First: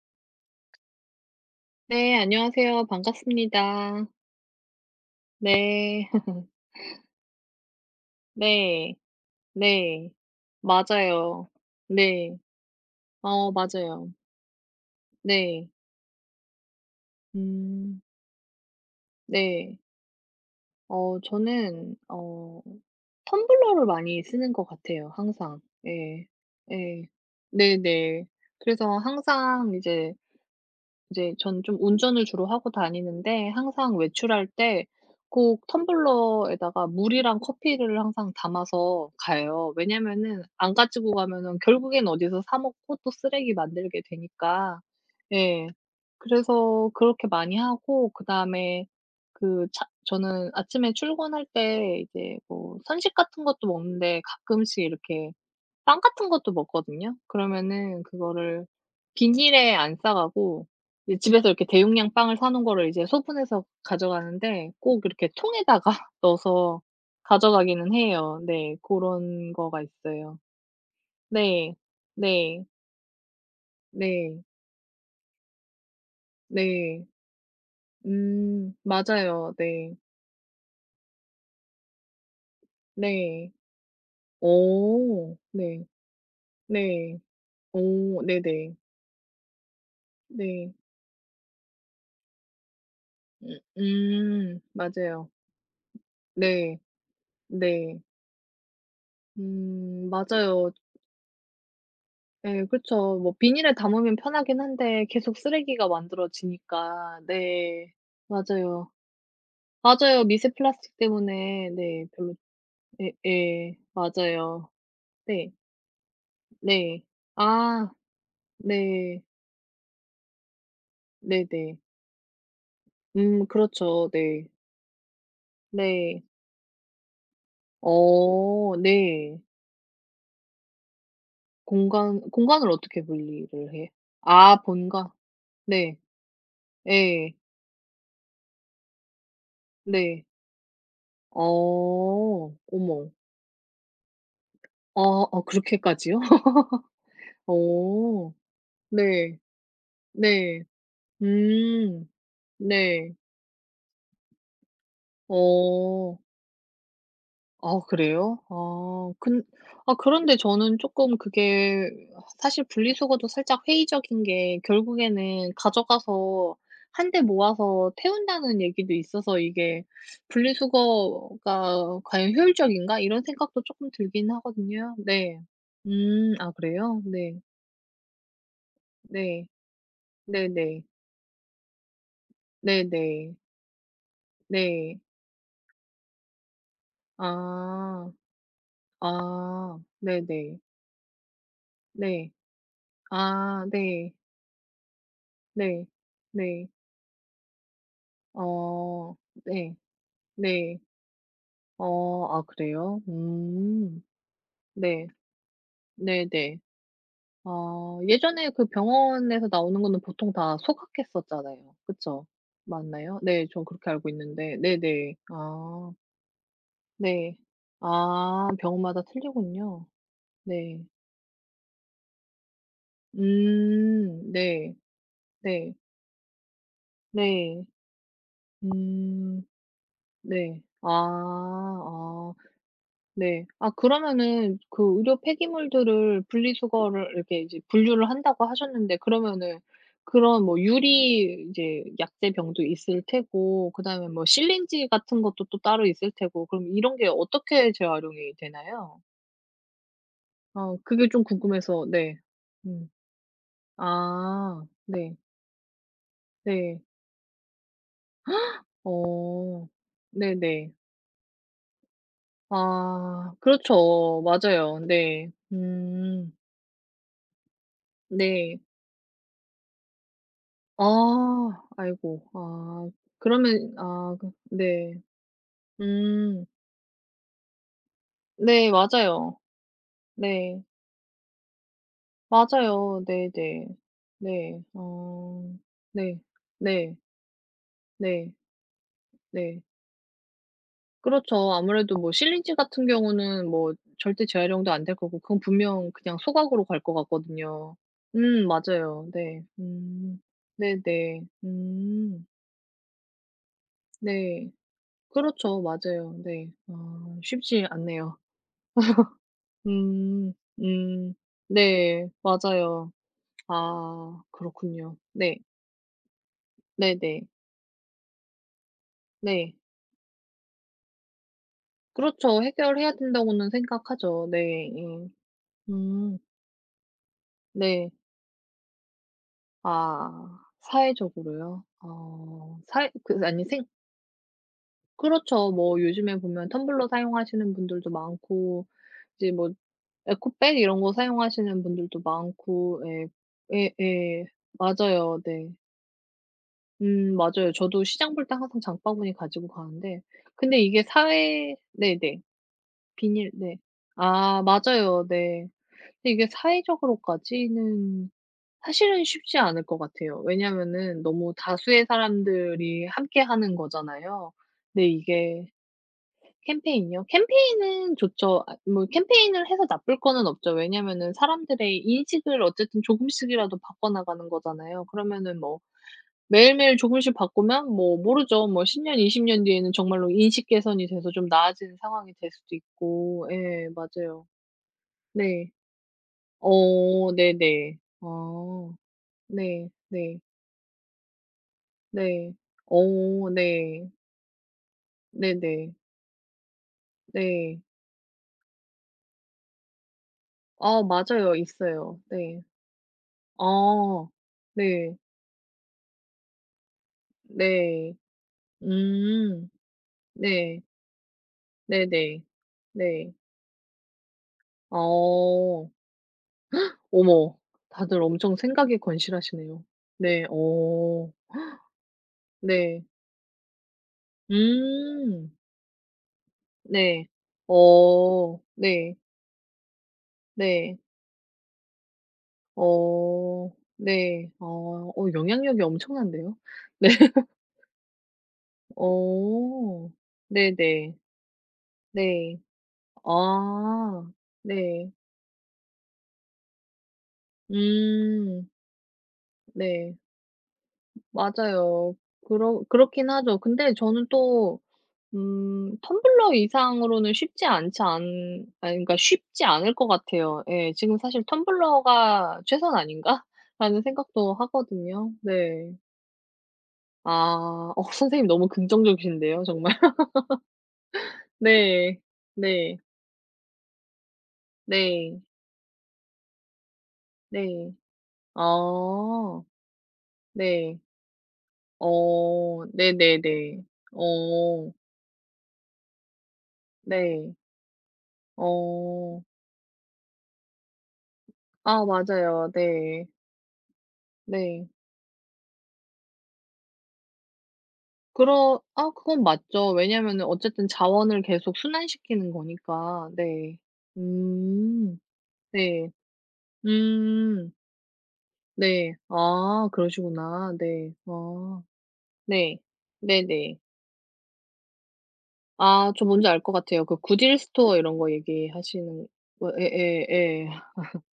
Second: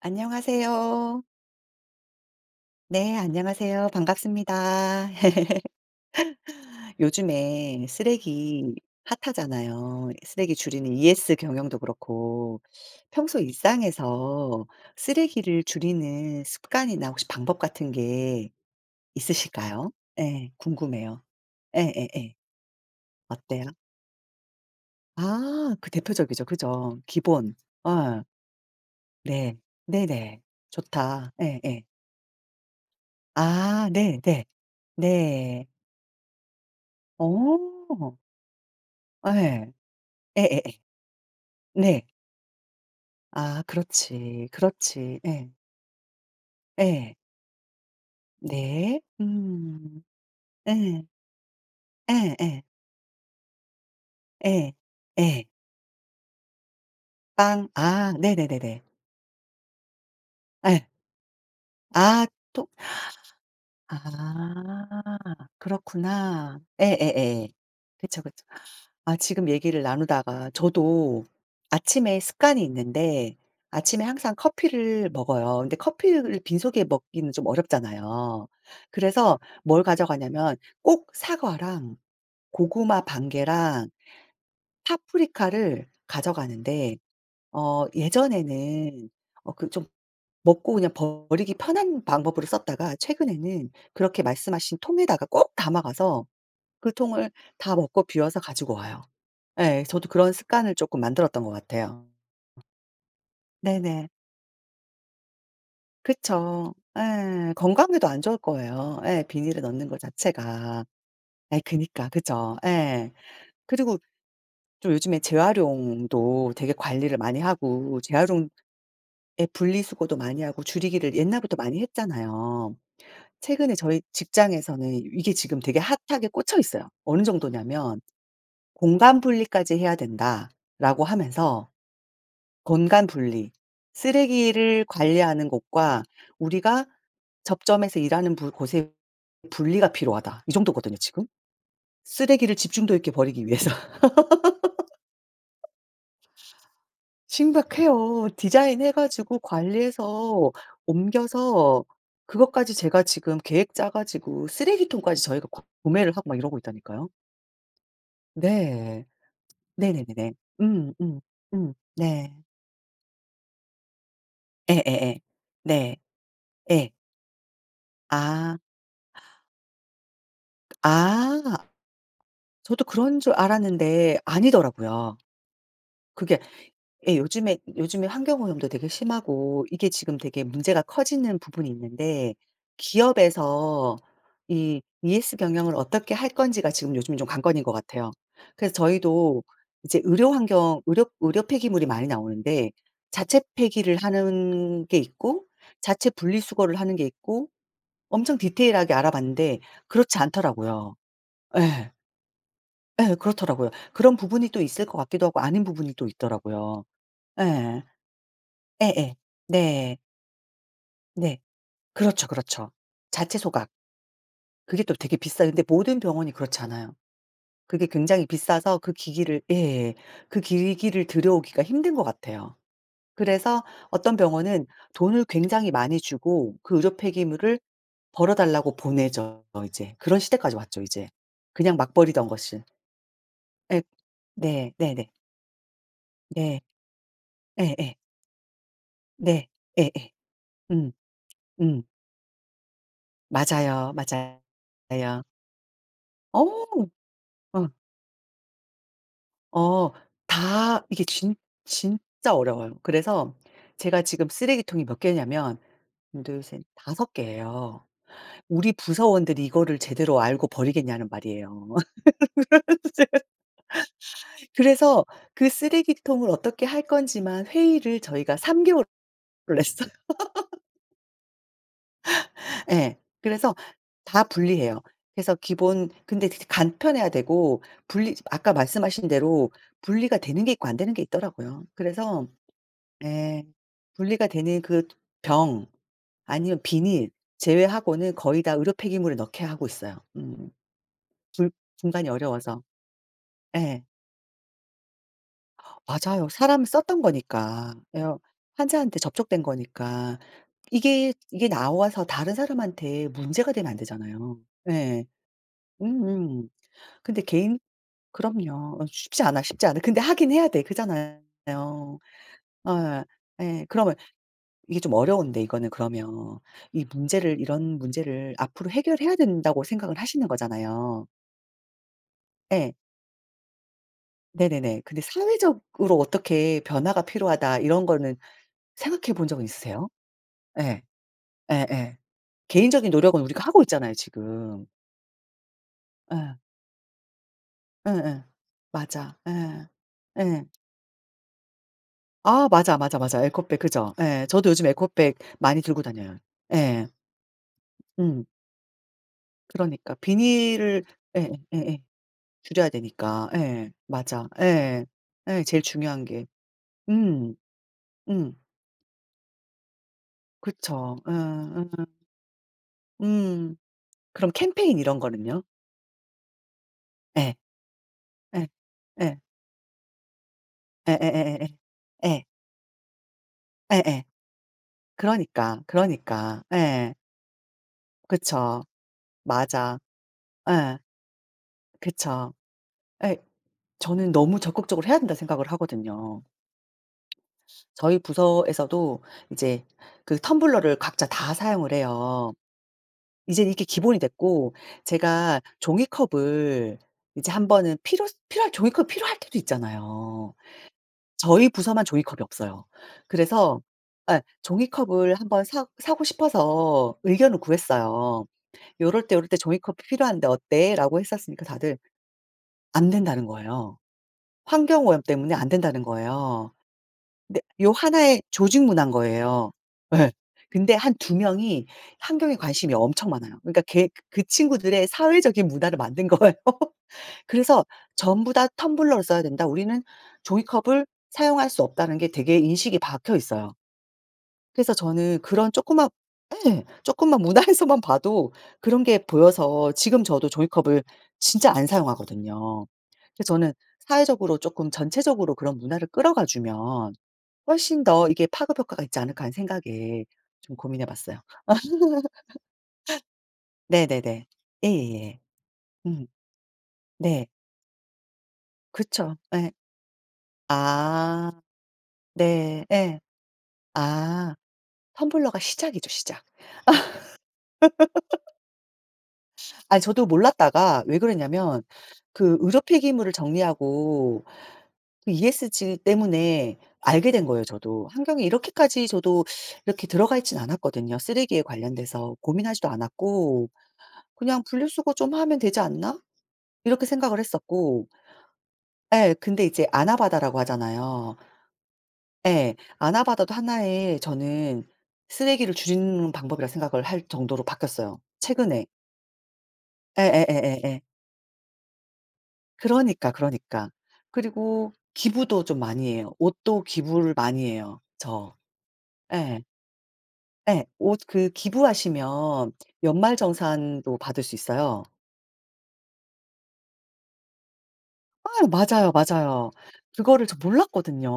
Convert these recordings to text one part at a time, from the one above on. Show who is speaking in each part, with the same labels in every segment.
Speaker 1: 안녕하세요.
Speaker 2: 네. 안녕하세요.
Speaker 1: 네, 안녕하세요.
Speaker 2: 반갑습니다.
Speaker 1: 반갑습니다.
Speaker 2: 네.
Speaker 1: 요즘에 쓰레기
Speaker 2: 네. 네.
Speaker 1: 핫하잖아요. 쓰레기 줄이는 ES
Speaker 2: 맞아요.
Speaker 1: 경영도
Speaker 2: 네.
Speaker 1: 그렇고 평소
Speaker 2: 어 맞아요.
Speaker 1: 일상에서 쓰레기를
Speaker 2: 네.
Speaker 1: 줄이는 습관이나 혹시 방법 같은
Speaker 2: 음.
Speaker 1: 게
Speaker 2: 네.
Speaker 1: 있으실까요? 예,
Speaker 2: 어
Speaker 1: 궁금해요.
Speaker 2: 저는
Speaker 1: 예예예.
Speaker 2: 어
Speaker 1: 어때요?
Speaker 2: 텀블러를 많이 쓰는 것 같아요, 항상.
Speaker 1: 아, 그
Speaker 2: 예.
Speaker 1: 대표적이죠. 그죠.
Speaker 2: 예.
Speaker 1: 기본. 어.
Speaker 2: 네네. 그래서
Speaker 1: 네.
Speaker 2: 항상 이제
Speaker 1: 네네. 좋다.
Speaker 2: 이제 전 좀
Speaker 1: 예예.
Speaker 2: 운전을 주로 하고 다니는데,
Speaker 1: 아,
Speaker 2: 항상
Speaker 1: 네네. 네.
Speaker 2: 외출할 때 꼭
Speaker 1: 네.
Speaker 2: 텀블러에다가 물이랑 커피를
Speaker 1: 어.
Speaker 2: 항상 담아서 가요.
Speaker 1: 예.
Speaker 2: 왜냐면은
Speaker 1: 예예예.
Speaker 2: 안 가지고 가면은 결국엔
Speaker 1: 네.
Speaker 2: 어디서 사 먹고 또 쓰레기
Speaker 1: 아,
Speaker 2: 만들게
Speaker 1: 그렇지.
Speaker 2: 되니까.
Speaker 1: 그렇지. 예.
Speaker 2: 예. 그래서
Speaker 1: 예.
Speaker 2: 그렇게 많이 하고, 그다음에
Speaker 1: 네.
Speaker 2: 그 차
Speaker 1: 음.
Speaker 2: 저는 아침에
Speaker 1: 예.
Speaker 2: 출근할 때 이제
Speaker 1: 예예.
Speaker 2: 뭐 선식 같은 것도 먹는데,
Speaker 1: 예.
Speaker 2: 가끔씩
Speaker 1: 예.
Speaker 2: 이렇게
Speaker 1: 예.
Speaker 2: 빵 같은 것도 먹거든요.
Speaker 1: 빵.
Speaker 2: 그러면은
Speaker 1: 아,
Speaker 2: 그거를
Speaker 1: 네네네네.
Speaker 2: 비닐에 안 싸 가고
Speaker 1: 예.
Speaker 2: 이제 집에서 이렇게 대용량
Speaker 1: 아
Speaker 2: 빵을 사 놓은
Speaker 1: 또
Speaker 2: 거를 이제 소분해서 가져가는데, 꼭 이렇게
Speaker 1: 아,
Speaker 2: 통에다가
Speaker 1: 그렇구나.
Speaker 2: 넣어서
Speaker 1: 에, 에, 에.
Speaker 2: 가져가기는
Speaker 1: 그쵸, 그쵸.
Speaker 2: 해요. 네. 그
Speaker 1: 아, 지금
Speaker 2: 런 거가
Speaker 1: 얘기를
Speaker 2: 있어요.
Speaker 1: 나누다가 저도
Speaker 2: 네.
Speaker 1: 아침에
Speaker 2: 네.
Speaker 1: 습관이 있는데, 아침에 항상
Speaker 2: 네.
Speaker 1: 커피를 먹어요. 근데 커피를 빈속에
Speaker 2: 네.
Speaker 1: 먹기는 좀 어렵잖아요.
Speaker 2: 음.
Speaker 1: 그래서
Speaker 2: 맞아요.
Speaker 1: 뭘
Speaker 2: 네.
Speaker 1: 가져가냐면 꼭 사과랑 고구마 반
Speaker 2: 네.
Speaker 1: 개랑
Speaker 2: 오, 네.
Speaker 1: 파프리카를 가져가는데
Speaker 2: 네. 오, 네네. 네.
Speaker 1: 예전에는 그 좀
Speaker 2: 네.
Speaker 1: 먹고 그냥 버리기 편한 방법으로 썼다가,
Speaker 2: 음
Speaker 1: 최근에는 그렇게
Speaker 2: 음.
Speaker 1: 말씀하신 통에다가
Speaker 2: 맞아요.
Speaker 1: 꼭 담아 가서
Speaker 2: 네.
Speaker 1: 그 통을 다
Speaker 2: 네.
Speaker 1: 먹고 비워서 가지고 와요. 예. 저도 그런
Speaker 2: 맞아요.
Speaker 1: 습관을 조금 만들었던 것 같아요.
Speaker 2: 예, 그쵸. 뭐 비닐에
Speaker 1: 네네.
Speaker 2: 담으면 편하긴 한데 계속 쓰레기가
Speaker 1: 그쵸.
Speaker 2: 만들어지니까.
Speaker 1: 예.
Speaker 2: 네.
Speaker 1: 건강에도 안 좋을
Speaker 2: 맞아요.
Speaker 1: 거예요. 예. 비닐에 넣는 것
Speaker 2: 맞아요. 미세
Speaker 1: 자체가.
Speaker 2: 플라스틱
Speaker 1: 예,
Speaker 2: 때문에 네,
Speaker 1: 그니까.
Speaker 2: 별로.
Speaker 1: 그죠. 예.
Speaker 2: 예예.
Speaker 1: 그리고
Speaker 2: 맞아요.
Speaker 1: 좀 요즘에
Speaker 2: 네.
Speaker 1: 재활용도 되게
Speaker 2: 네.
Speaker 1: 관리를 많이
Speaker 2: 아,
Speaker 1: 하고, 재활용
Speaker 2: 네.
Speaker 1: 예 분리수거도 많이 하고 줄이기를 옛날부터
Speaker 2: 네네.
Speaker 1: 많이 했잖아요.
Speaker 2: 음,
Speaker 1: 최근에 저희
Speaker 2: 그렇죠. 네.
Speaker 1: 직장에서는 이게 지금 되게
Speaker 2: 네.
Speaker 1: 핫하게 꽂혀 있어요. 어느 정도냐면
Speaker 2: 어,
Speaker 1: "공간
Speaker 2: 네.
Speaker 1: 분리까지 해야 된다."라고 하면서
Speaker 2: 공간을 어떻게
Speaker 1: 공간
Speaker 2: 분리를
Speaker 1: 분리,
Speaker 2: 해. 아,
Speaker 1: 쓰레기를
Speaker 2: 본가.
Speaker 1: 관리하는
Speaker 2: 네.
Speaker 1: 곳과 우리가
Speaker 2: 예.
Speaker 1: 접점에서 일하는 부 곳의 분리가
Speaker 2: 네.
Speaker 1: 필요하다. 이 정도거든요 지금.
Speaker 2: 어.
Speaker 1: 쓰레기를 집중도
Speaker 2: 어머.
Speaker 1: 있게 버리기 위해서.
Speaker 2: 아, 아 그렇게까지요?
Speaker 1: 신박해요.
Speaker 2: 오.
Speaker 1: 디자인해
Speaker 2: 네.
Speaker 1: 가지고 관리해서
Speaker 2: 네.
Speaker 1: 옮겨서
Speaker 2: 음.
Speaker 1: 그것까지 제가
Speaker 2: 네.
Speaker 1: 지금 계획 짜 가지고 쓰레기통까지 저희가 구 구매를
Speaker 2: 어.
Speaker 1: 하고 막 이러고 있다니까요.
Speaker 2: 아, 그래요?
Speaker 1: 네.
Speaker 2: 아 근 아,
Speaker 1: 네네네네.
Speaker 2: 그런데 저는
Speaker 1: 음
Speaker 2: 조금
Speaker 1: 음 음.
Speaker 2: 그게
Speaker 1: 네.
Speaker 2: 사실 분리수거도 살짝 회의적인 게,
Speaker 1: 에, 에, 예.
Speaker 2: 결국에는
Speaker 1: 네.
Speaker 2: 가져가서
Speaker 1: 에.
Speaker 2: 한 대 모아서
Speaker 1: 아.
Speaker 2: 태운다는 얘기도 있어서, 이게
Speaker 1: 아,
Speaker 2: '분리수거가 과연
Speaker 1: 저도
Speaker 2: 효율적인가?'
Speaker 1: 그런
Speaker 2: 이런
Speaker 1: 줄
Speaker 2: 생각도 조금
Speaker 1: 알았는데
Speaker 2: 들긴 하거든요.
Speaker 1: 아니더라고요.
Speaker 2: 네. 음.
Speaker 1: 그게
Speaker 2: 아, 그래요?
Speaker 1: 예
Speaker 2: 네.
Speaker 1: 요즘에 환경오염도 되게
Speaker 2: 네.
Speaker 1: 심하고, 이게 지금 되게
Speaker 2: 네네.
Speaker 1: 문제가 커지는 부분이 있는데,
Speaker 2: 네네.
Speaker 1: 기업에서 이
Speaker 2: 네.
Speaker 1: ES 경영을 어떻게 할 건지가 지금 요즘 좀 관건인 것
Speaker 2: 아.
Speaker 1: 같아요. 그래서 저희도
Speaker 2: 아.
Speaker 1: 이제 의료
Speaker 2: 네네.
Speaker 1: 환경 의료 의료 폐기물이 많이
Speaker 2: 네.
Speaker 1: 나오는데 자체
Speaker 2: 아
Speaker 1: 폐기를
Speaker 2: 네.
Speaker 1: 하는 게 있고
Speaker 2: 네.
Speaker 1: 자체
Speaker 2: 네.
Speaker 1: 분리수거를 하는 게 있고 엄청 디테일하게
Speaker 2: 어.
Speaker 1: 알아봤는데
Speaker 2: 네.
Speaker 1: 그렇지
Speaker 2: 네.
Speaker 1: 않더라고요. 예.
Speaker 2: 어, 아 그래요?
Speaker 1: 예, 그렇더라고요.
Speaker 2: 음.
Speaker 1: 그런 부분이 또 있을 것
Speaker 2: 네.
Speaker 1: 같기도 하고 아닌 부분이 또
Speaker 2: 네네.
Speaker 1: 있더라고요. 예.
Speaker 2: 아, 예전에 그
Speaker 1: 예예.
Speaker 2: 병원에서 나오는
Speaker 1: 네.
Speaker 2: 거는 보통 다
Speaker 1: 네.
Speaker 2: 소각했었잖아요. 그쵸?
Speaker 1: 그렇죠, 그렇죠.
Speaker 2: 맞나요?
Speaker 1: 자체
Speaker 2: 네. 전
Speaker 1: 소각.
Speaker 2: 그렇게 알고 있는데.
Speaker 1: 그게 또
Speaker 2: 네네.
Speaker 1: 되게 비싸요. 근데
Speaker 2: 아.
Speaker 1: 모든 병원이 그렇지 않아요.
Speaker 2: 네.
Speaker 1: 그게 굉장히
Speaker 2: 아,
Speaker 1: 비싸서 그
Speaker 2: 병원마다
Speaker 1: 기기를
Speaker 2: 틀리군요.
Speaker 1: 예예. 그
Speaker 2: 네.
Speaker 1: 기기를 들여오기가 힘든 것 같아요. 그래서 어떤
Speaker 2: 음.
Speaker 1: 병원은
Speaker 2: 네.
Speaker 1: 돈을 굉장히
Speaker 2: 네.
Speaker 1: 많이 주고 그 의료
Speaker 2: 네.
Speaker 1: 폐기물을
Speaker 2: 네.
Speaker 1: 버려 달라고 보내죠
Speaker 2: 음.
Speaker 1: 이제. 그런 시대까지
Speaker 2: 네.
Speaker 1: 왔죠
Speaker 2: 아.
Speaker 1: 이제. 그냥 막 버리던
Speaker 2: 아.
Speaker 1: 것을.
Speaker 2: 네. 아,
Speaker 1: 예.
Speaker 2: 그러면은
Speaker 1: 네.
Speaker 2: 그
Speaker 1: 네네.
Speaker 2: 의료 폐기물들을
Speaker 1: 네. 네.
Speaker 2: 분리수거를 이렇게 이제
Speaker 1: 예예.
Speaker 2: 분류를 한다고 하셨는데,
Speaker 1: 네.
Speaker 2: 그러면은
Speaker 1: 예예.
Speaker 2: 그런 뭐
Speaker 1: 음.
Speaker 2: 유리 이제
Speaker 1: 음.
Speaker 2: 약재 병도 있을 테고,
Speaker 1: 맞아요,
Speaker 2: 그다음에 뭐 실린지 같은
Speaker 1: 맞아요.
Speaker 2: 것도 또 따로 있을
Speaker 1: 어.
Speaker 2: 테고, 그럼 이런 게
Speaker 1: 어.
Speaker 2: 어떻게 재활용이 되나요?
Speaker 1: 어.
Speaker 2: 어,
Speaker 1: 다 이게
Speaker 2: 그게 좀
Speaker 1: 진
Speaker 2: 궁금해서.
Speaker 1: 진짜
Speaker 2: 네.
Speaker 1: 어려워요.
Speaker 2: 음.
Speaker 1: 그래서 제가 지금
Speaker 2: 아.
Speaker 1: 쓰레기통이 몇
Speaker 2: 네.
Speaker 1: 개냐면 1, 2,
Speaker 2: 네.
Speaker 1: 다5 개예요. 우리 부서원들이
Speaker 2: 어.
Speaker 1: 이거를 제대로 알고
Speaker 2: 네네.
Speaker 1: 버리겠냐는 말이에요.
Speaker 2: 아, 그렇죠. 맞아요.
Speaker 1: 그래서
Speaker 2: 네.
Speaker 1: 그 쓰레기통을
Speaker 2: 음.
Speaker 1: 어떻게 할 건지만 회의를 저희가
Speaker 2: 네.
Speaker 1: 3 개월을 했어요.
Speaker 2: 아. 아이고. 아,
Speaker 1: 예. 그래서
Speaker 2: 그러면. 아,
Speaker 1: 다
Speaker 2: 그.
Speaker 1: 분리해요.
Speaker 2: 네.
Speaker 1: 그래서 기본. 근데 되게
Speaker 2: 음.
Speaker 1: 간편해야 되고 분리, 아까
Speaker 2: 네,
Speaker 1: 말씀하신
Speaker 2: 맞아요.
Speaker 1: 대로 분리가 되는 게
Speaker 2: 네.
Speaker 1: 있고 안 되는 게 있더라고요. 그래서
Speaker 2: 맞아요. 네네.
Speaker 1: 네.
Speaker 2: 네.
Speaker 1: 분리가
Speaker 2: 네.
Speaker 1: 되는 그
Speaker 2: 어,
Speaker 1: 병
Speaker 2: 네.
Speaker 1: 아니면
Speaker 2: 네.
Speaker 1: 비닐 제외하고는
Speaker 2: 네.
Speaker 1: 거의 다 의료 폐기물에 넣게
Speaker 2: 네.
Speaker 1: 하고 있어요. 음.
Speaker 2: 그렇죠.
Speaker 1: 불
Speaker 2: 아무래도
Speaker 1: 분간이
Speaker 2: 뭐 실린지
Speaker 1: 어려워서.
Speaker 2: 같은 경우는 뭐
Speaker 1: 예.
Speaker 2: 절대 재활용도 안 될 거고, 그건 분명 그냥
Speaker 1: 맞아요. 사
Speaker 2: 소각으로
Speaker 1: 람
Speaker 2: 갈 것
Speaker 1: 썼던 거니까.
Speaker 2: 같거든요.
Speaker 1: 여
Speaker 2: 음,
Speaker 1: 환자한테
Speaker 2: 맞아요. 네.
Speaker 1: 접촉된 거니까.
Speaker 2: 음.
Speaker 1: 이게
Speaker 2: 네네.
Speaker 1: 이게 나와서
Speaker 2: 음.
Speaker 1: 다른 사람한테 문제가 되면 안 되잖아요.
Speaker 2: 네.
Speaker 1: 예.
Speaker 2: 그렇죠. 맞아요. 네.
Speaker 1: 음음.
Speaker 2: 아,
Speaker 1: 근데 개인
Speaker 2: 쉽지 않네요.
Speaker 1: 그럼요. 어, 쉽지 않아. 근데
Speaker 2: 음.
Speaker 1: 하긴 해야 돼.
Speaker 2: 음.
Speaker 1: 그잖아요.
Speaker 2: 네. 맞아요.
Speaker 1: 어. 예. 그럼
Speaker 2: 아,
Speaker 1: 이게 좀
Speaker 2: 그렇군요. 네.
Speaker 1: 어려운데, 이거는 그러면 이
Speaker 2: 네네.
Speaker 1: 문제를 이런 문제를 앞으로 해결해야
Speaker 2: 네.
Speaker 1: 된다고 생각을 하시는 거잖아요.
Speaker 2: 그렇죠.
Speaker 1: 예.
Speaker 2: 해결해야 된다고는 생각하죠. 네.
Speaker 1: 네네네. 근데
Speaker 2: 예.
Speaker 1: '사회적으로
Speaker 2: 음.
Speaker 1: 어떻게 변화가 필요하다.' 이런
Speaker 2: 네.
Speaker 1: 거는 생각해 본 적은 있으세요?
Speaker 2: 아,
Speaker 1: 예.
Speaker 2: 사회적으로요?
Speaker 1: 예예.
Speaker 2: 어 사회
Speaker 1: 개인적인
Speaker 2: 그
Speaker 1: 노력은
Speaker 2: 아니
Speaker 1: 우리가 하고
Speaker 2: 생
Speaker 1: 있잖아요 지금.
Speaker 2: 그렇죠. 뭐 요즘에
Speaker 1: 예.
Speaker 2: 보면 텀블러 사용하시는 분들도
Speaker 1: 예예.
Speaker 2: 많고,
Speaker 1: 맞아.
Speaker 2: 이제 뭐
Speaker 1: 예. 예.
Speaker 2: 에코백 이런 거 사용하시는 분들도
Speaker 1: 아,
Speaker 2: 많고. 예.
Speaker 1: 맞아. 에코백. 그죠.
Speaker 2: 예예.
Speaker 1: 예. 저도 요즘 에코백
Speaker 2: 맞아요. 네.
Speaker 1: 많이 들고 다녀요. 예.
Speaker 2: 음, 맞아요. 저도 시장
Speaker 1: 음.
Speaker 2: 볼 때 항상 장바구니 가지고
Speaker 1: 그러니까
Speaker 2: 가는데, 근데 이게
Speaker 1: 비닐을 예예
Speaker 2: 사회
Speaker 1: 예예
Speaker 2: 네네.
Speaker 1: 줄여야 되니까.
Speaker 2: 비닐. 네.
Speaker 1: 예. 맞아.
Speaker 2: 아,
Speaker 1: 예.
Speaker 2: 맞아요.
Speaker 1: 예.
Speaker 2: 네.
Speaker 1: 제일 중요한
Speaker 2: 근데
Speaker 1: 게.
Speaker 2: 이게
Speaker 1: 음.
Speaker 2: 사회적으로까지는
Speaker 1: 음.
Speaker 2: 사실은 쉽지 않을 것 같아요.
Speaker 1: 그쵸.
Speaker 2: 왜냐면은
Speaker 1: 예.
Speaker 2: 너무 다수의
Speaker 1: 예.
Speaker 2: 사람들이 함께 하는
Speaker 1: 음. 그럼
Speaker 2: 거잖아요.
Speaker 1: 캠페인
Speaker 2: 근데
Speaker 1: 이런 거는요?
Speaker 2: 이게 캠페인이요?
Speaker 1: 예.
Speaker 2: 캠페인은 좋죠.
Speaker 1: 예.
Speaker 2: 아, 뭐
Speaker 1: 예.
Speaker 2: 캠페인을 해서 나쁠 거는 없죠. 왜냐면은
Speaker 1: 예예예예예.
Speaker 2: 사람들의
Speaker 1: 예.
Speaker 2: 인식을 어쨌든 조금씩이라도 바꿔
Speaker 1: 예예.
Speaker 2: 나가는 거잖아요. 그러면은 뭐
Speaker 1: 그러니까, 그러니까.
Speaker 2: 매일매일
Speaker 1: 예.
Speaker 2: 조금씩 바꾸면 뭐 모르죠.
Speaker 1: 그쵸.
Speaker 2: 뭐 10 년, 20년 뒤에는
Speaker 1: 맞아.
Speaker 2: 정말로 인식
Speaker 1: 예.
Speaker 2: 개선이 돼서 좀 나아지는 상황이 될
Speaker 1: 그쵸.
Speaker 2: 수도
Speaker 1: 예.
Speaker 2: 있고. 예,
Speaker 1: 저는
Speaker 2: 맞아요.
Speaker 1: 너무 적극적으로 해야 된다 생각을
Speaker 2: 네.
Speaker 1: 하거든요.
Speaker 2: 어, 네네.
Speaker 1: 저희
Speaker 2: 아.
Speaker 1: 부서에서도 이제
Speaker 2: 네.
Speaker 1: 그
Speaker 2: 네.
Speaker 1: 텀블러를 각자 다 사용을 해요.
Speaker 2: 네. 어,
Speaker 1: 이젠 이게
Speaker 2: 네.
Speaker 1: 기본이 됐고 제가
Speaker 2: 네네.
Speaker 1: 종이컵을 이제 한
Speaker 2: 네.
Speaker 1: 번은 필요할 종이컵이 필요할 때도 있잖아요.
Speaker 2: 아, 맞아요.
Speaker 1: 저희 부서만
Speaker 2: 있어요.
Speaker 1: 종이컵이
Speaker 2: 네.
Speaker 1: 없어요. 그래서
Speaker 2: 아.
Speaker 1: 예
Speaker 2: 네.
Speaker 1: 종이컵을 한번 사 사고 싶어서 의견을
Speaker 2: 네.
Speaker 1: 구했어요. "요럴 때
Speaker 2: 음.
Speaker 1: 종이컵이 필요한데
Speaker 2: 네.
Speaker 1: 어때?"라고 했었으니까 다들
Speaker 2: 네네.
Speaker 1: 안
Speaker 2: 네.
Speaker 1: 된다는 거예요. 환경오염 때문에 안
Speaker 2: 어.
Speaker 1: 된다는 거예요.
Speaker 2: 어머.
Speaker 1: 네. 요
Speaker 2: 다들
Speaker 1: 하나의
Speaker 2: 엄청
Speaker 1: 조직
Speaker 2: 생각이
Speaker 1: 문화인 거예요.
Speaker 2: 건실하시네요.
Speaker 1: 예.
Speaker 2: 네.
Speaker 1: 근데 한
Speaker 2: 어.
Speaker 1: 두 명이 환경에 관심이
Speaker 2: 네.
Speaker 1: 엄청 많아요. 그러니까 걔 그 친구들의
Speaker 2: 음.
Speaker 1: 사회적인 문화를 만든 거예요.
Speaker 2: 네.
Speaker 1: 그래서 "전부
Speaker 2: 어.
Speaker 1: 다
Speaker 2: 네.
Speaker 1: 텀블러를 써야 된다. 우리는
Speaker 2: 네.
Speaker 1: 종이컵을 사용할 수 없다."는 게 되게 인식이 박혀
Speaker 2: 어.
Speaker 1: 있어요.
Speaker 2: 네.
Speaker 1: 그래서
Speaker 2: 어, 어
Speaker 1: 저는 그런
Speaker 2: 영향력이
Speaker 1: 조그만
Speaker 2: 엄청난데요.
Speaker 1: 예.
Speaker 2: 네.
Speaker 1: 조금만 문화에서만 봐도 그런 게 보여서
Speaker 2: 어.
Speaker 1: 지금 저도 종이컵을
Speaker 2: 네네.
Speaker 1: 진짜 안
Speaker 2: 네.
Speaker 1: 사용하거든요. 그래서 저는
Speaker 2: 아.
Speaker 1: 사회적으로 조금
Speaker 2: 네.
Speaker 1: 전체적으로 그런 문화를 끌어가 주면 훨씬 더 이게
Speaker 2: 음.
Speaker 1: '파급 효과가 있지 않을까.' 하는
Speaker 2: 네.
Speaker 1: 생각에 좀 고민해 봤어요.
Speaker 2: 맞아요. 그러 그렇긴 하죠. 근데 저는
Speaker 1: 네네네.
Speaker 2: 또
Speaker 1: 예예예. 음
Speaker 2: 텀블러 이상으로는
Speaker 1: 네.
Speaker 2: 쉽지 않지 않 아니 그러니까
Speaker 1: 그쵸.
Speaker 2: 쉽지
Speaker 1: 예.
Speaker 2: 않을 것 같아요. 예. 지금 사실
Speaker 1: 아
Speaker 2: '텀블러가
Speaker 1: 네.
Speaker 2: 최선
Speaker 1: 예.
Speaker 2: 아닌가?'라는 생각도
Speaker 1: 아,
Speaker 2: 하거든요.
Speaker 1: 텀블러가
Speaker 2: 네.
Speaker 1: 시작이죠, 시작.
Speaker 2: 아. 어 선생님 너무 긍정적이신데요, 정말.
Speaker 1: 아니 저도 몰랐다가 왜 그러냐면
Speaker 2: 네.
Speaker 1: 그 의료
Speaker 2: 네.
Speaker 1: 폐기물을 정리하고 그
Speaker 2: 네.
Speaker 1: ESG 때문에 알게 된 거예요,
Speaker 2: 네.
Speaker 1: 저도. 환경에 이렇게까지 저도
Speaker 2: 아.
Speaker 1: 이렇게 들어가 있진
Speaker 2: 네.
Speaker 1: 않았거든요. 쓰레기에 관련돼서
Speaker 2: 어.
Speaker 1: 고민하지도 않았고
Speaker 2: 네네네.
Speaker 1: 그냥
Speaker 2: 어.
Speaker 1: '분리수거 좀 하면 되지 않나?' 이렇게 생각을
Speaker 2: 네.
Speaker 1: 했었고 예.
Speaker 2: 어.
Speaker 1: 근데 이제 아나바다라고 하잖아요.
Speaker 2: 아, 맞아요.
Speaker 1: 예.
Speaker 2: 네.
Speaker 1: 아나바다도 하나의 저는
Speaker 2: 네.
Speaker 1: 쓰레기를 줄이는 방법이라 생각을 할 정도로 바뀌었어요
Speaker 2: 그러,
Speaker 1: 최근에.
Speaker 2: 아 그건 맞죠. 왜냐면은 어쨌든
Speaker 1: 예예예예예.
Speaker 2: 자원을 계속 순환시키는 거니까.
Speaker 1: 그러니까,
Speaker 2: 네.
Speaker 1: 그러니까. 그리고
Speaker 2: 음.
Speaker 1: 기부도 좀
Speaker 2: 네.
Speaker 1: 많이 해요. 옷도 기부를 많이
Speaker 2: 음.
Speaker 1: 해요 저.
Speaker 2: 네.
Speaker 1: 예.
Speaker 2: 아, 그러시구나.
Speaker 1: 예.
Speaker 2: 네.
Speaker 1: 옷 그
Speaker 2: 아.
Speaker 1: 기부하시면
Speaker 2: 네. 네네.
Speaker 1: 연말정산도 받을 수 있어요.
Speaker 2: 아, 저 뭔지 알 것 같아요. 그 구딜 스토어 이런 거
Speaker 1: 아 맞아요,
Speaker 2: 얘기하시는
Speaker 1: 맞아요.
Speaker 2: 거. 예예. 예.
Speaker 1: 그거를 저
Speaker 2: 예.
Speaker 1: 몰랐거든요.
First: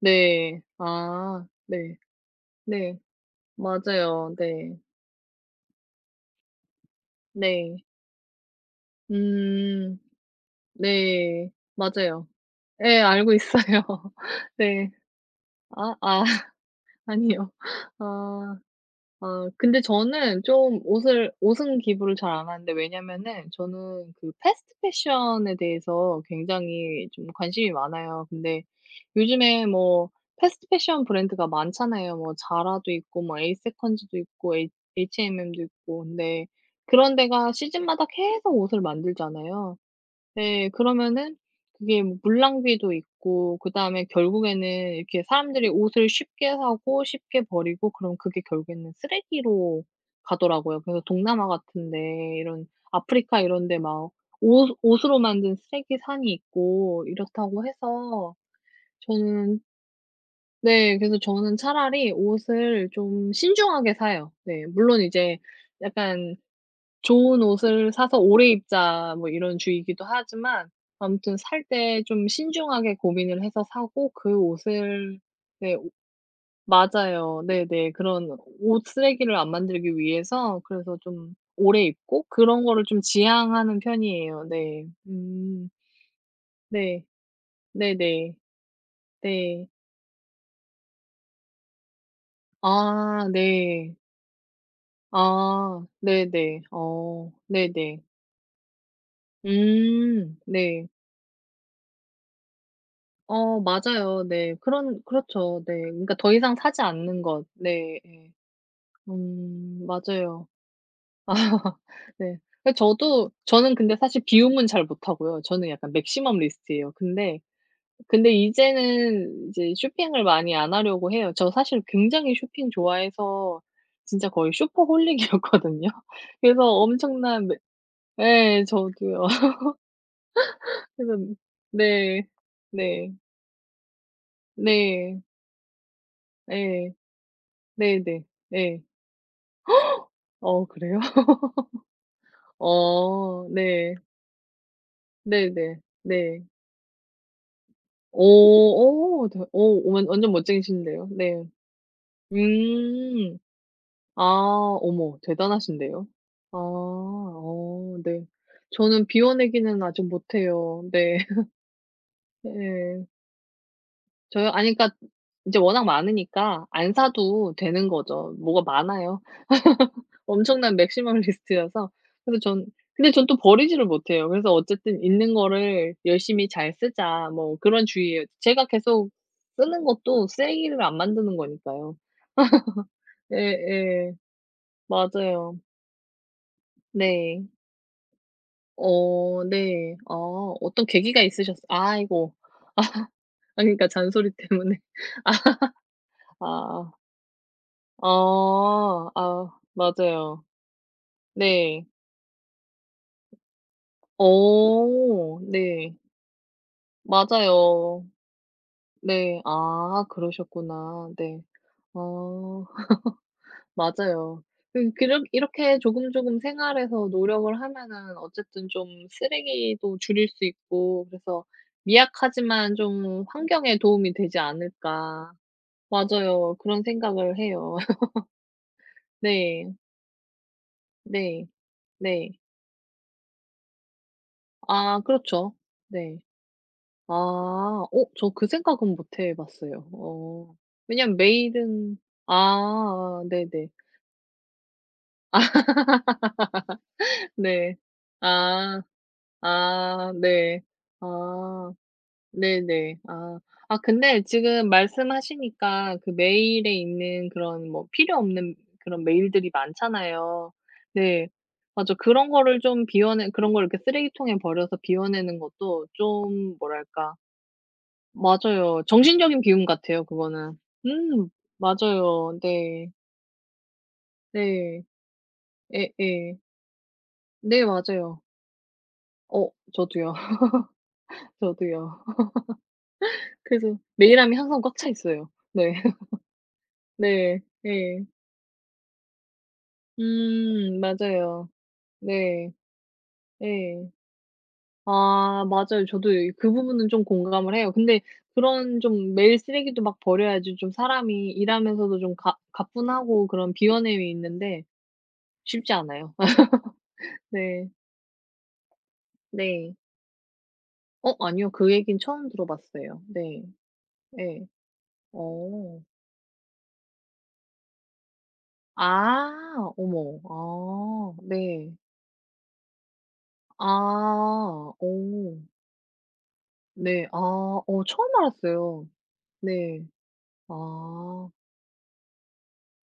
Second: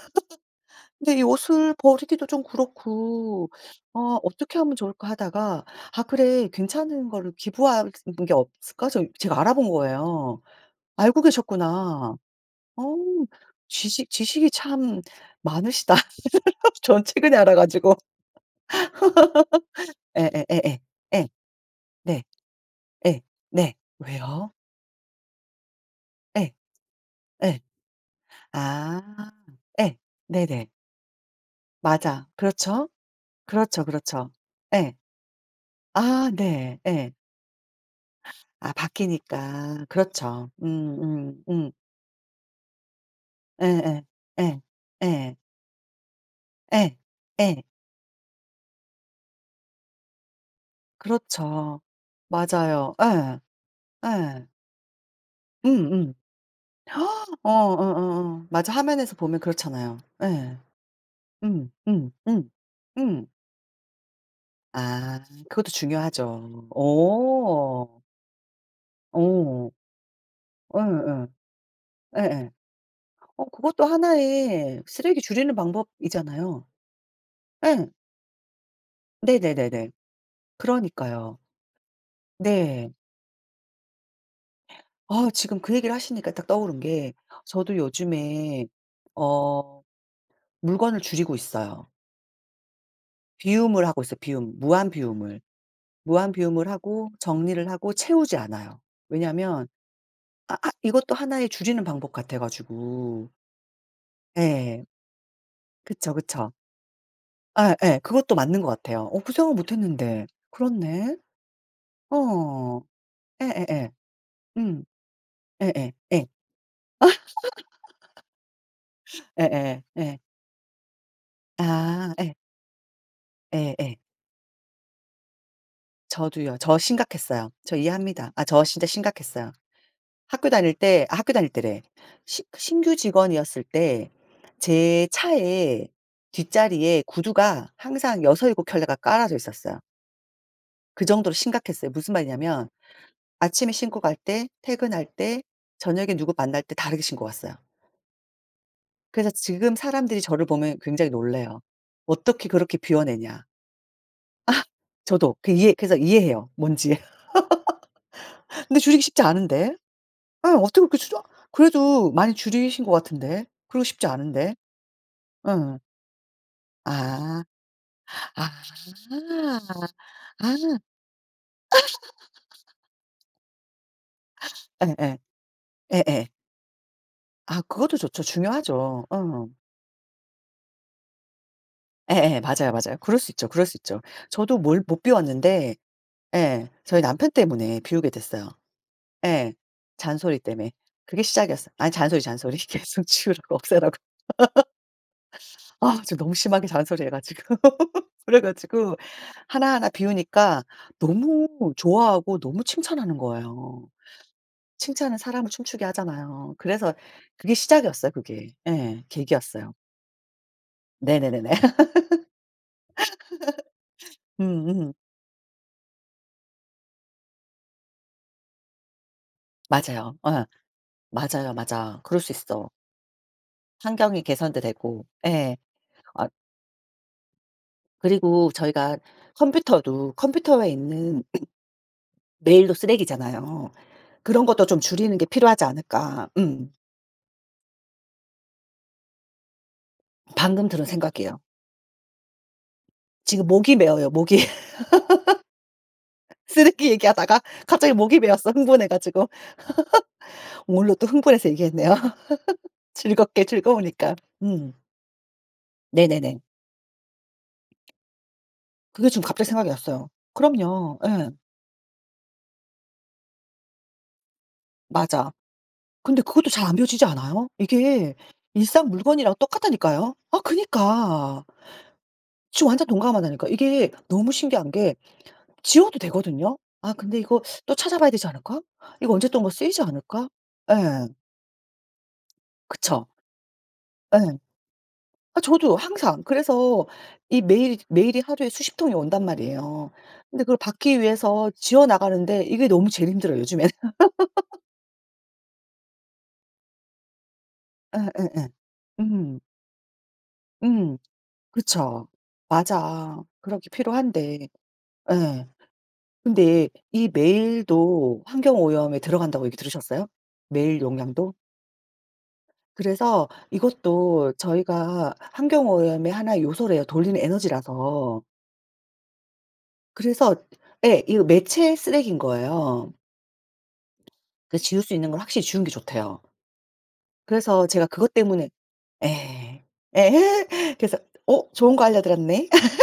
Speaker 2: 네.
Speaker 1: 근데 이
Speaker 2: 아,
Speaker 1: 옷을
Speaker 2: 네.
Speaker 1: 버리기도 좀
Speaker 2: 네.
Speaker 1: 그렇고 아
Speaker 2: 맞아요.
Speaker 1: 어떻게 하면
Speaker 2: 네.
Speaker 1: 좋을까 하다가 '아 그래, 괜찮은 거를
Speaker 2: 네.
Speaker 1: 기부하는 게 없을까?' 저, 제가 알아본
Speaker 2: 음.
Speaker 1: 거예요. '알고
Speaker 2: 네.
Speaker 1: 계셨구나.
Speaker 2: 맞아요.
Speaker 1: 어,
Speaker 2: 예. 알고 있어요.
Speaker 1: 지식이
Speaker 2: 네.
Speaker 1: 참 많으시다.'
Speaker 2: 아. 아
Speaker 1: 전 최근에
Speaker 2: 아니요.
Speaker 1: 알아 가지고.
Speaker 2: 아. 아, 근데
Speaker 1: 에
Speaker 2: 저는
Speaker 1: 에
Speaker 2: 좀
Speaker 1: 에 에
Speaker 2: 옷을, 옷은
Speaker 1: 네
Speaker 2: 기부를
Speaker 1: 네.
Speaker 2: 잘 안 하는데,
Speaker 1: 예.
Speaker 2: 왜냐면은
Speaker 1: 네.
Speaker 2: 저는 그
Speaker 1: "왜요?"
Speaker 2: 패스트 패션에 대해서
Speaker 1: 에
Speaker 2: 굉장히 좀
Speaker 1: 에
Speaker 2: 관심이 많아요. 근데
Speaker 1: "아.
Speaker 2: 요즘에
Speaker 1: 에
Speaker 2: 뭐 패스트
Speaker 1: 네네.
Speaker 2: 패션 브랜드가 많잖아요.
Speaker 1: 맞아.
Speaker 2: 뭐
Speaker 1: 그렇죠.
Speaker 2: 자라도 있고 뭐
Speaker 1: 그렇죠,
Speaker 2: 에이세컨즈도
Speaker 1: 그렇죠.
Speaker 2: 있고 H
Speaker 1: 에
Speaker 2: H&M도 있고.
Speaker 1: 아
Speaker 2: 근데
Speaker 1: 네. 에
Speaker 2: 그런 데가 시즌마다 계속
Speaker 1: 아,
Speaker 2: 옷을 만들잖아요.
Speaker 1: 바뀌니까. 그렇죠.
Speaker 2: 네. 그러면은 그게 뭐물 낭비도 있고,
Speaker 1: 예예.
Speaker 2: 그다음에
Speaker 1: 예.
Speaker 2: 결국에는
Speaker 1: 예.
Speaker 2: 이렇게
Speaker 1: 예.
Speaker 2: 사람들이 옷을 쉽게
Speaker 1: 예.
Speaker 2: 사고 쉽게
Speaker 1: 예.
Speaker 2: 버리고, 그럼 그게 결국에는 쓰레기로 가더라고요. 그래서 동남아
Speaker 1: 그렇죠.
Speaker 2: 같은 데 이런
Speaker 1: 맞아요. 예.
Speaker 2: 아프리카 이런 데 막
Speaker 1: 예.
Speaker 2: 옷 옷으로 만든 쓰레기
Speaker 1: 음음.
Speaker 2: 산이 있고
Speaker 1: 어
Speaker 2: 이렇다고 해서.
Speaker 1: 어어어. 맞아. 화면에서 보면
Speaker 2: 저는
Speaker 1: 그렇잖아요. 예.
Speaker 2: 네, 그래서 저는
Speaker 1: 음
Speaker 2: 차라리
Speaker 1: 음 음.
Speaker 2: 옷을
Speaker 1: 음.
Speaker 2: 좀 신중하게 사요. 네. 물론
Speaker 1: 아,
Speaker 2: 이제
Speaker 1: 그것도
Speaker 2: 약간
Speaker 1: 중요하죠.
Speaker 2: 좋은 옷을
Speaker 1: 어.
Speaker 2: 사서 오래 입자 뭐 이런
Speaker 1: 어.
Speaker 2: 주의이기도 하지만
Speaker 1: 예예.
Speaker 2: 아무튼 살 때 좀
Speaker 1: 예예.
Speaker 2: 신중하게 고민을
Speaker 1: 어,
Speaker 2: 해서
Speaker 1: 그것도
Speaker 2: 사고 그
Speaker 1: 하나의
Speaker 2: 옷을.
Speaker 1: 쓰레기 줄이는
Speaker 2: 네. 오.
Speaker 1: 방법이잖아요.
Speaker 2: 맞아요. 네네.
Speaker 1: 예.
Speaker 2: 그런 옷 쓰레기를 안
Speaker 1: 네네네네.
Speaker 2: 만들기 위해서, 그래서 좀
Speaker 1: 그러니까요.
Speaker 2: 오래 입고 그런 거를
Speaker 1: 네.
Speaker 2: 좀 지향하는 편이에요. 네.
Speaker 1: 아, 지금
Speaker 2: 음.
Speaker 1: 그 얘기를 하시니까 딱 떠오른
Speaker 2: 네.
Speaker 1: 게 저도
Speaker 2: 네네.
Speaker 1: 요즘에
Speaker 2: 네.
Speaker 1: 어 물건을 줄이고 있어요.
Speaker 2: 아,
Speaker 1: 비움을
Speaker 2: 네.
Speaker 1: 하고 있어요 비움. 무한 비움을.
Speaker 2: 아,
Speaker 1: 무한
Speaker 2: 네네.
Speaker 1: 비움을 하고
Speaker 2: 어,
Speaker 1: 정리를 하고
Speaker 2: 네네.
Speaker 1: 채우지 않아요. 왜냐하면
Speaker 2: 음.
Speaker 1: 아,
Speaker 2: 네.
Speaker 1: 이것도 하나의 줄이는 방법 같아 가지고.
Speaker 2: 어, 맞아요. 네.
Speaker 1: 예.
Speaker 2: 그런, 그렇죠. 네. 그러니까
Speaker 1: 그쵸,
Speaker 2: 더
Speaker 1: 그쵸.
Speaker 2: 이상 사지 않는 것.
Speaker 1: 아 예,
Speaker 2: 네, 예.
Speaker 1: 그것도 맞는 것 같아요. 어 그 생각 못
Speaker 2: 음,
Speaker 1: 했는데.
Speaker 2: 맞아요.
Speaker 1: 그렇네.
Speaker 2: 네. 근데
Speaker 1: 어.
Speaker 2: 저도, 저는
Speaker 1: 예예예.
Speaker 2: 근데 사실 비움은
Speaker 1: 음.
Speaker 2: 잘 못하고요. 저는 약간
Speaker 1: 예예. 예.
Speaker 2: 맥시멈 리스트예요. 근데 근데
Speaker 1: 예예.
Speaker 2: 이제는 이제
Speaker 1: 예. 예, 예.
Speaker 2: 쇼핑을 많이 안 하려고 해요. 저 사실
Speaker 1: 아. 예.
Speaker 2: 굉장히 쇼핑 좋아해서
Speaker 1: 예예.
Speaker 2: 진짜 거의 쇼퍼홀릭이었거든요.
Speaker 1: 저도요.
Speaker 2: 그래서
Speaker 1: 저
Speaker 2: 엄청난
Speaker 1: 심각했어요.
Speaker 2: 네,
Speaker 1: 저 이해합니다. 아
Speaker 2: 예
Speaker 1: 저 진짜
Speaker 2: 저도요.
Speaker 1: 심각했어요. 학교 다닐 때 아
Speaker 2: 그래서.
Speaker 1: 학교 다닐 때래.
Speaker 2: 네.
Speaker 1: 시 신규
Speaker 2: 네.
Speaker 1: 직원이었을 때 제
Speaker 2: 네.
Speaker 1: 차에
Speaker 2: 예,
Speaker 1: 뒷자리에 구두가
Speaker 2: 네
Speaker 1: 항상
Speaker 2: 네네.
Speaker 1: 6-7
Speaker 2: 예.
Speaker 1: 켤레가 깔아져 있었어요.
Speaker 2: 어, 그래요?
Speaker 1: 그 정도로 심각했어요. 무슨 말이냐면
Speaker 2: 어,
Speaker 1: 아침에
Speaker 2: 네.
Speaker 1: 신고 갈 때, 퇴근할 때,
Speaker 2: 네네.
Speaker 1: 저녁에 누구
Speaker 2: 네.
Speaker 1: 만날 때 다르게 신고 갔어요.
Speaker 2: 오. 오
Speaker 1: 그래서
Speaker 2: 대
Speaker 1: 지금
Speaker 2: 오 오면
Speaker 1: 사람들이
Speaker 2: 완전
Speaker 1: 저를 보면
Speaker 2: 멋쟁이신데요.
Speaker 1: 굉장히
Speaker 2: 네.
Speaker 1: 놀라요. "어떻게 그렇게
Speaker 2: 음.
Speaker 1: 비워내냐."
Speaker 2: 아,
Speaker 1: 아,
Speaker 2: 어머
Speaker 1: 저도 그 이해 그래서
Speaker 2: 대단하신데요.
Speaker 1: 이해해요,
Speaker 2: 아,
Speaker 1: 뭔지.
Speaker 2: 어 네.
Speaker 1: 근데 줄이기
Speaker 2: 저는
Speaker 1: 쉽지 않은데.
Speaker 2: 비워내기는 아직
Speaker 1: 예. 어떻게
Speaker 2: 못해요.
Speaker 1: 그렇게
Speaker 2: 네.
Speaker 1: 줄여. 그래도 많이 줄이신 것
Speaker 2: 네.
Speaker 1: 같은데. 그러고 싶지
Speaker 2: 저요,
Speaker 1: 않은데.
Speaker 2: 아니 그러니까 이제
Speaker 1: 응.
Speaker 2: 워낙 많으니까 안
Speaker 1: 아.
Speaker 2: 사도 되는 거죠.
Speaker 1: 아.
Speaker 2: 뭐가 많아요. 엄청난
Speaker 1: 아.
Speaker 2: 맥시멀리스트여서 그래서 전. 근데 전 또 버리지를 못해요. 그래서 어쨌든
Speaker 1: 예예.
Speaker 2: "있는 거를
Speaker 1: 예예.
Speaker 2: 열심히 잘 쓰자." 뭐
Speaker 1: 아
Speaker 2: 그런
Speaker 1: 그것도 좋죠.
Speaker 2: 주의예요. 제가
Speaker 1: 중요하죠.
Speaker 2: 계속
Speaker 1: 어.
Speaker 2: 쓰는 것도 쓰레기를 안 만드는 거니까요.
Speaker 1: 예예. 맞아요, 맞아요. 그럴 수 있죠, 그럴 수 있죠.
Speaker 2: 예예.
Speaker 1: 저도 뭘 못
Speaker 2: 맞아요.
Speaker 1: 비웠는데 예 저희 남편
Speaker 2: 네.
Speaker 1: 때문에 비우게 됐어요.
Speaker 2: 어,
Speaker 1: 예.
Speaker 2: 네. 아,
Speaker 1: 잔소리 때문에.
Speaker 2: 어떤 계기가
Speaker 1: 그게
Speaker 2: 있으셨어.
Speaker 1: 시작이었어요. 아니 잔소리,
Speaker 2: 아이고.
Speaker 1: 잔소리. 계속 치우라고
Speaker 2: 아, 그러니까
Speaker 1: 없애라고.
Speaker 2: 잔소리 때문에.
Speaker 1: 아 지금 너무
Speaker 2: 아.
Speaker 1: 심하게 잔소리해 가지고. 그래 가지고
Speaker 2: 아. 아,
Speaker 1: 하나하나
Speaker 2: 맞아요.
Speaker 1: 비우니까 너무
Speaker 2: 네.
Speaker 1: 좋아하고 너무 칭찬하는 거예요. 칭찬은
Speaker 2: 어,
Speaker 1: 사람을 춤추게
Speaker 2: 네.
Speaker 1: 하잖아요. 그래서 그게
Speaker 2: 맞아요.
Speaker 1: 시작이었어요 그게. 예.
Speaker 2: 네.
Speaker 1: 계기였어요.
Speaker 2: 아, 그러셨구나. 네.
Speaker 1: 네네네네.
Speaker 2: 어, 맞아요. 그
Speaker 1: 음음.
Speaker 2: 그렇 이렇게 조금조금 생활에서 노력을 하면은 어쨌든 좀 쓰레기도
Speaker 1: 맞아요.
Speaker 2: 줄일 수
Speaker 1: 어,
Speaker 2: 있고, 그래서
Speaker 1: 맞아. 그럴 수 있어.
Speaker 2: 미약하지만 좀 '환경에 도움이
Speaker 1: 환경이
Speaker 2: 되지
Speaker 1: 개선도 되고.
Speaker 2: 않을까.'
Speaker 1: 예. 아,
Speaker 2: 맞아요. 그런 생각을 해요.
Speaker 1: 그리고 저희가
Speaker 2: 네.
Speaker 1: 컴퓨터도 컴퓨터에 있는
Speaker 2: 네. 네.
Speaker 1: 메일도 쓰레기잖아요. 그런 것도 좀
Speaker 2: 아,
Speaker 1: 줄이는 게
Speaker 2: 그렇죠.
Speaker 1: 필요하지
Speaker 2: 네.
Speaker 1: 않을까. 음.
Speaker 2: 아. 어, 저 그 생각은 못해 봤어요. 어.
Speaker 1: 방금 들은
Speaker 2: 왜냐면
Speaker 1: 생각이에요.
Speaker 2: 메일은. 아,
Speaker 1: 지금
Speaker 2: 네네.
Speaker 1: 목이 메어요, 목이. 쓰레기 얘기하다가
Speaker 2: 네. 네. 네.
Speaker 1: 갑자기 목이 메었어,
Speaker 2: 아.
Speaker 1: 흥분해 가지고.
Speaker 2: 아, 네.
Speaker 1: 오늘로 또 흥분해서
Speaker 2: 아.
Speaker 1: 얘기했네요.
Speaker 2: 네네. 아.
Speaker 1: 즐겁게
Speaker 2: 아,
Speaker 1: 즐거우니까.
Speaker 2: 근데 지금
Speaker 1: 음.
Speaker 2: 말씀하시니까 그
Speaker 1: 네네네.
Speaker 2: 메일에 있는 그런 뭐 필요 없는 그런
Speaker 1: 그게 지금 갑자기
Speaker 2: 메일들이
Speaker 1: 생각이 났어요.
Speaker 2: 많잖아요.
Speaker 1: 그럼요.
Speaker 2: 네.
Speaker 1: 예.
Speaker 2: 맞아. 그런 거를 좀 비워내, 그런 걸 이렇게 쓰레기통에 버려서
Speaker 1: 맞아.
Speaker 2: 비워내는 것도
Speaker 1: 근데 그것도
Speaker 2: 좀
Speaker 1: 잘 안 비워지지
Speaker 2: 뭐랄까.
Speaker 1: 않아요? 이게
Speaker 2: 맞아요.
Speaker 1: 일상 물건이랑
Speaker 2: 정신적인 비움 같아요,
Speaker 1: 똑같다니까요. 아
Speaker 2: 그거는. 음,
Speaker 1: 그니까.
Speaker 2: 맞아요.
Speaker 1: 지금 완전
Speaker 2: 네.
Speaker 1: 동감하다니까. 이게 너무 신기한
Speaker 2: 네.
Speaker 1: 게 지워도
Speaker 2: 예예.
Speaker 1: 되거든요. '아 근데 이거
Speaker 2: 네,
Speaker 1: 또 찾아봐야
Speaker 2: 맞아요.
Speaker 1: 되지 않을까? 이거 언제 또
Speaker 2: 어,
Speaker 1: 뭐 쓰이지
Speaker 2: 저도요.
Speaker 1: 않을까?' 예.
Speaker 2: 저도요.
Speaker 1: 그쵸.
Speaker 2: 그래서 메일함이
Speaker 1: 예.
Speaker 2: 항상 꽉 차 있어요.
Speaker 1: 아
Speaker 2: 네.
Speaker 1: 저도 항상. 그래서
Speaker 2: 네.
Speaker 1: 이
Speaker 2: 예.
Speaker 1: 메일이 하루에 수십 통이 온단 말이에요. 근데 그걸
Speaker 2: 음,
Speaker 1: 받기
Speaker 2: 맞아요.
Speaker 1: 위해서 지어 나가는데
Speaker 2: 네.
Speaker 1: 이게 너무 제일 힘들어요, 요즘에는.
Speaker 2: 네, 아 맞아요. 저도 그 부분은 좀 공감을 해요. 근데
Speaker 1: 예예예.
Speaker 2: 그런 좀 매일
Speaker 1: 음.
Speaker 2: 쓰레기도 막 버려야지 좀
Speaker 1: 음.
Speaker 2: 사람이 일하면서도
Speaker 1: 그쵸.
Speaker 2: 좀 가,
Speaker 1: 맞아.
Speaker 2: 가뿐하고 그런
Speaker 1: 그러기
Speaker 2: 비워냄이
Speaker 1: 필요한데.
Speaker 2: 있는데
Speaker 1: 예.
Speaker 2: 쉽지 않아요.
Speaker 1: 근데 이
Speaker 2: 네.
Speaker 1: 메일도 환경 오염에 들어간다고 얘기
Speaker 2: 네.
Speaker 1: 들으셨어요? 메일
Speaker 2: 어,
Speaker 1: 용량도?
Speaker 2: 아니요. 그 얘기는 처음 들어봤어요.
Speaker 1: 그래서
Speaker 2: 네.
Speaker 1: 이것도
Speaker 2: 네.
Speaker 1: 저희가 환경
Speaker 2: 어.
Speaker 1: 오염의 하나의 요소래요, 돌리는 에너지라서.
Speaker 2: 아. 어머.
Speaker 1: 그래서 예.
Speaker 2: 아,
Speaker 1: 이거
Speaker 2: 네.
Speaker 1: 매체 쓰레기인 거예요. 그
Speaker 2: 아.
Speaker 1: 지울 수 있는 걸
Speaker 2: 오.
Speaker 1: 확실히 지우는 게 좋대요.
Speaker 2: 네. 아,
Speaker 1: 그래서
Speaker 2: 어
Speaker 1: 제가
Speaker 2: 처음
Speaker 1: 그것 때문에
Speaker 2: 알았어요.
Speaker 1: 예.
Speaker 2: 네.
Speaker 1: 예. 그래서
Speaker 2: 아.
Speaker 1: '어, 좋은 거 알려드렸네.'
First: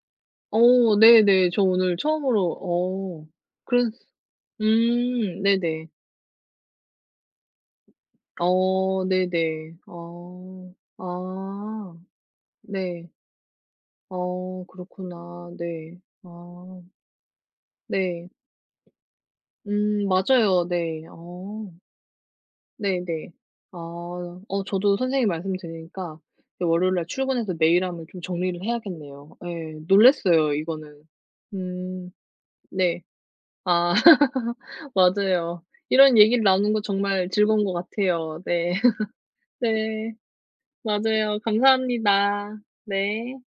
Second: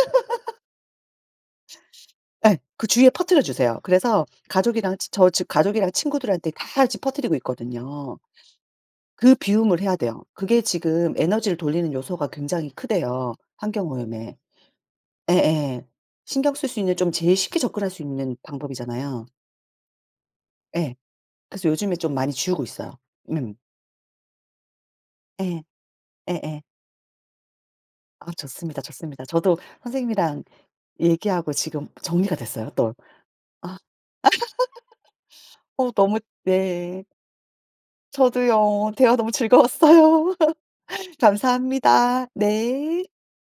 Speaker 2: 어, 네네. 저 오늘 처음으로
Speaker 1: 예. 그 주위에
Speaker 2: 어
Speaker 1: 퍼뜨려 주세요.
Speaker 2: 그랬
Speaker 1: 그래서 가족이랑 치 저 지금
Speaker 2: 네네.
Speaker 1: 가족이랑 친구들한테 다 지금 퍼뜨리고 있거든요.
Speaker 2: 어,
Speaker 1: 그
Speaker 2: 네네.
Speaker 1: 비움을 해야 돼요. 그게
Speaker 2: 어.
Speaker 1: 지금 에너지를 돌리는
Speaker 2: 아,
Speaker 1: 요소가 굉장히
Speaker 2: 네.
Speaker 1: 크대요, 환경오염에.
Speaker 2: 어, 그렇구나.
Speaker 1: 예예.
Speaker 2: 네.
Speaker 1: 신경 쓸 수
Speaker 2: 아,
Speaker 1: 있는 좀 제일 쉽게 접근할 수
Speaker 2: 네.
Speaker 1: 있는 방법이잖아요.
Speaker 2: 음, 맞아요.
Speaker 1: 예.
Speaker 2: 네.
Speaker 1: 그래서
Speaker 2: 어,
Speaker 1: 요즘에 좀 많이 지우고 있어요.
Speaker 2: 네네.
Speaker 1: 음.
Speaker 2: 아, 어 저도 선생님 말씀
Speaker 1: 예.
Speaker 2: 들으니까
Speaker 1: 예예.
Speaker 2: 이제 월요일 날 출근해서 메일함을 좀
Speaker 1: 아
Speaker 2: 정리를
Speaker 1: 좋습니다, 좋습니다.
Speaker 2: 해야겠네요.
Speaker 1: 저도
Speaker 2: 예.
Speaker 1: 선생님이랑
Speaker 2: 놀랐어요 이거는.
Speaker 1: 얘기하고 지금
Speaker 2: 음.
Speaker 1: 정리가 됐어요 또.
Speaker 2: 네.
Speaker 1: 아
Speaker 2: 아. 맞아요.
Speaker 1: 어
Speaker 2: 이런
Speaker 1: 너무.
Speaker 2: 얘기를 나누는 거
Speaker 1: 네.
Speaker 2: 정말 즐거운 것 같아요. 네.
Speaker 1: 저도요. 대화 너무
Speaker 2: 네.
Speaker 1: 즐거웠어요.
Speaker 2: 맞아요.
Speaker 1: 감사합니다.
Speaker 2: 감사합니다.
Speaker 1: 네.
Speaker 2: 네.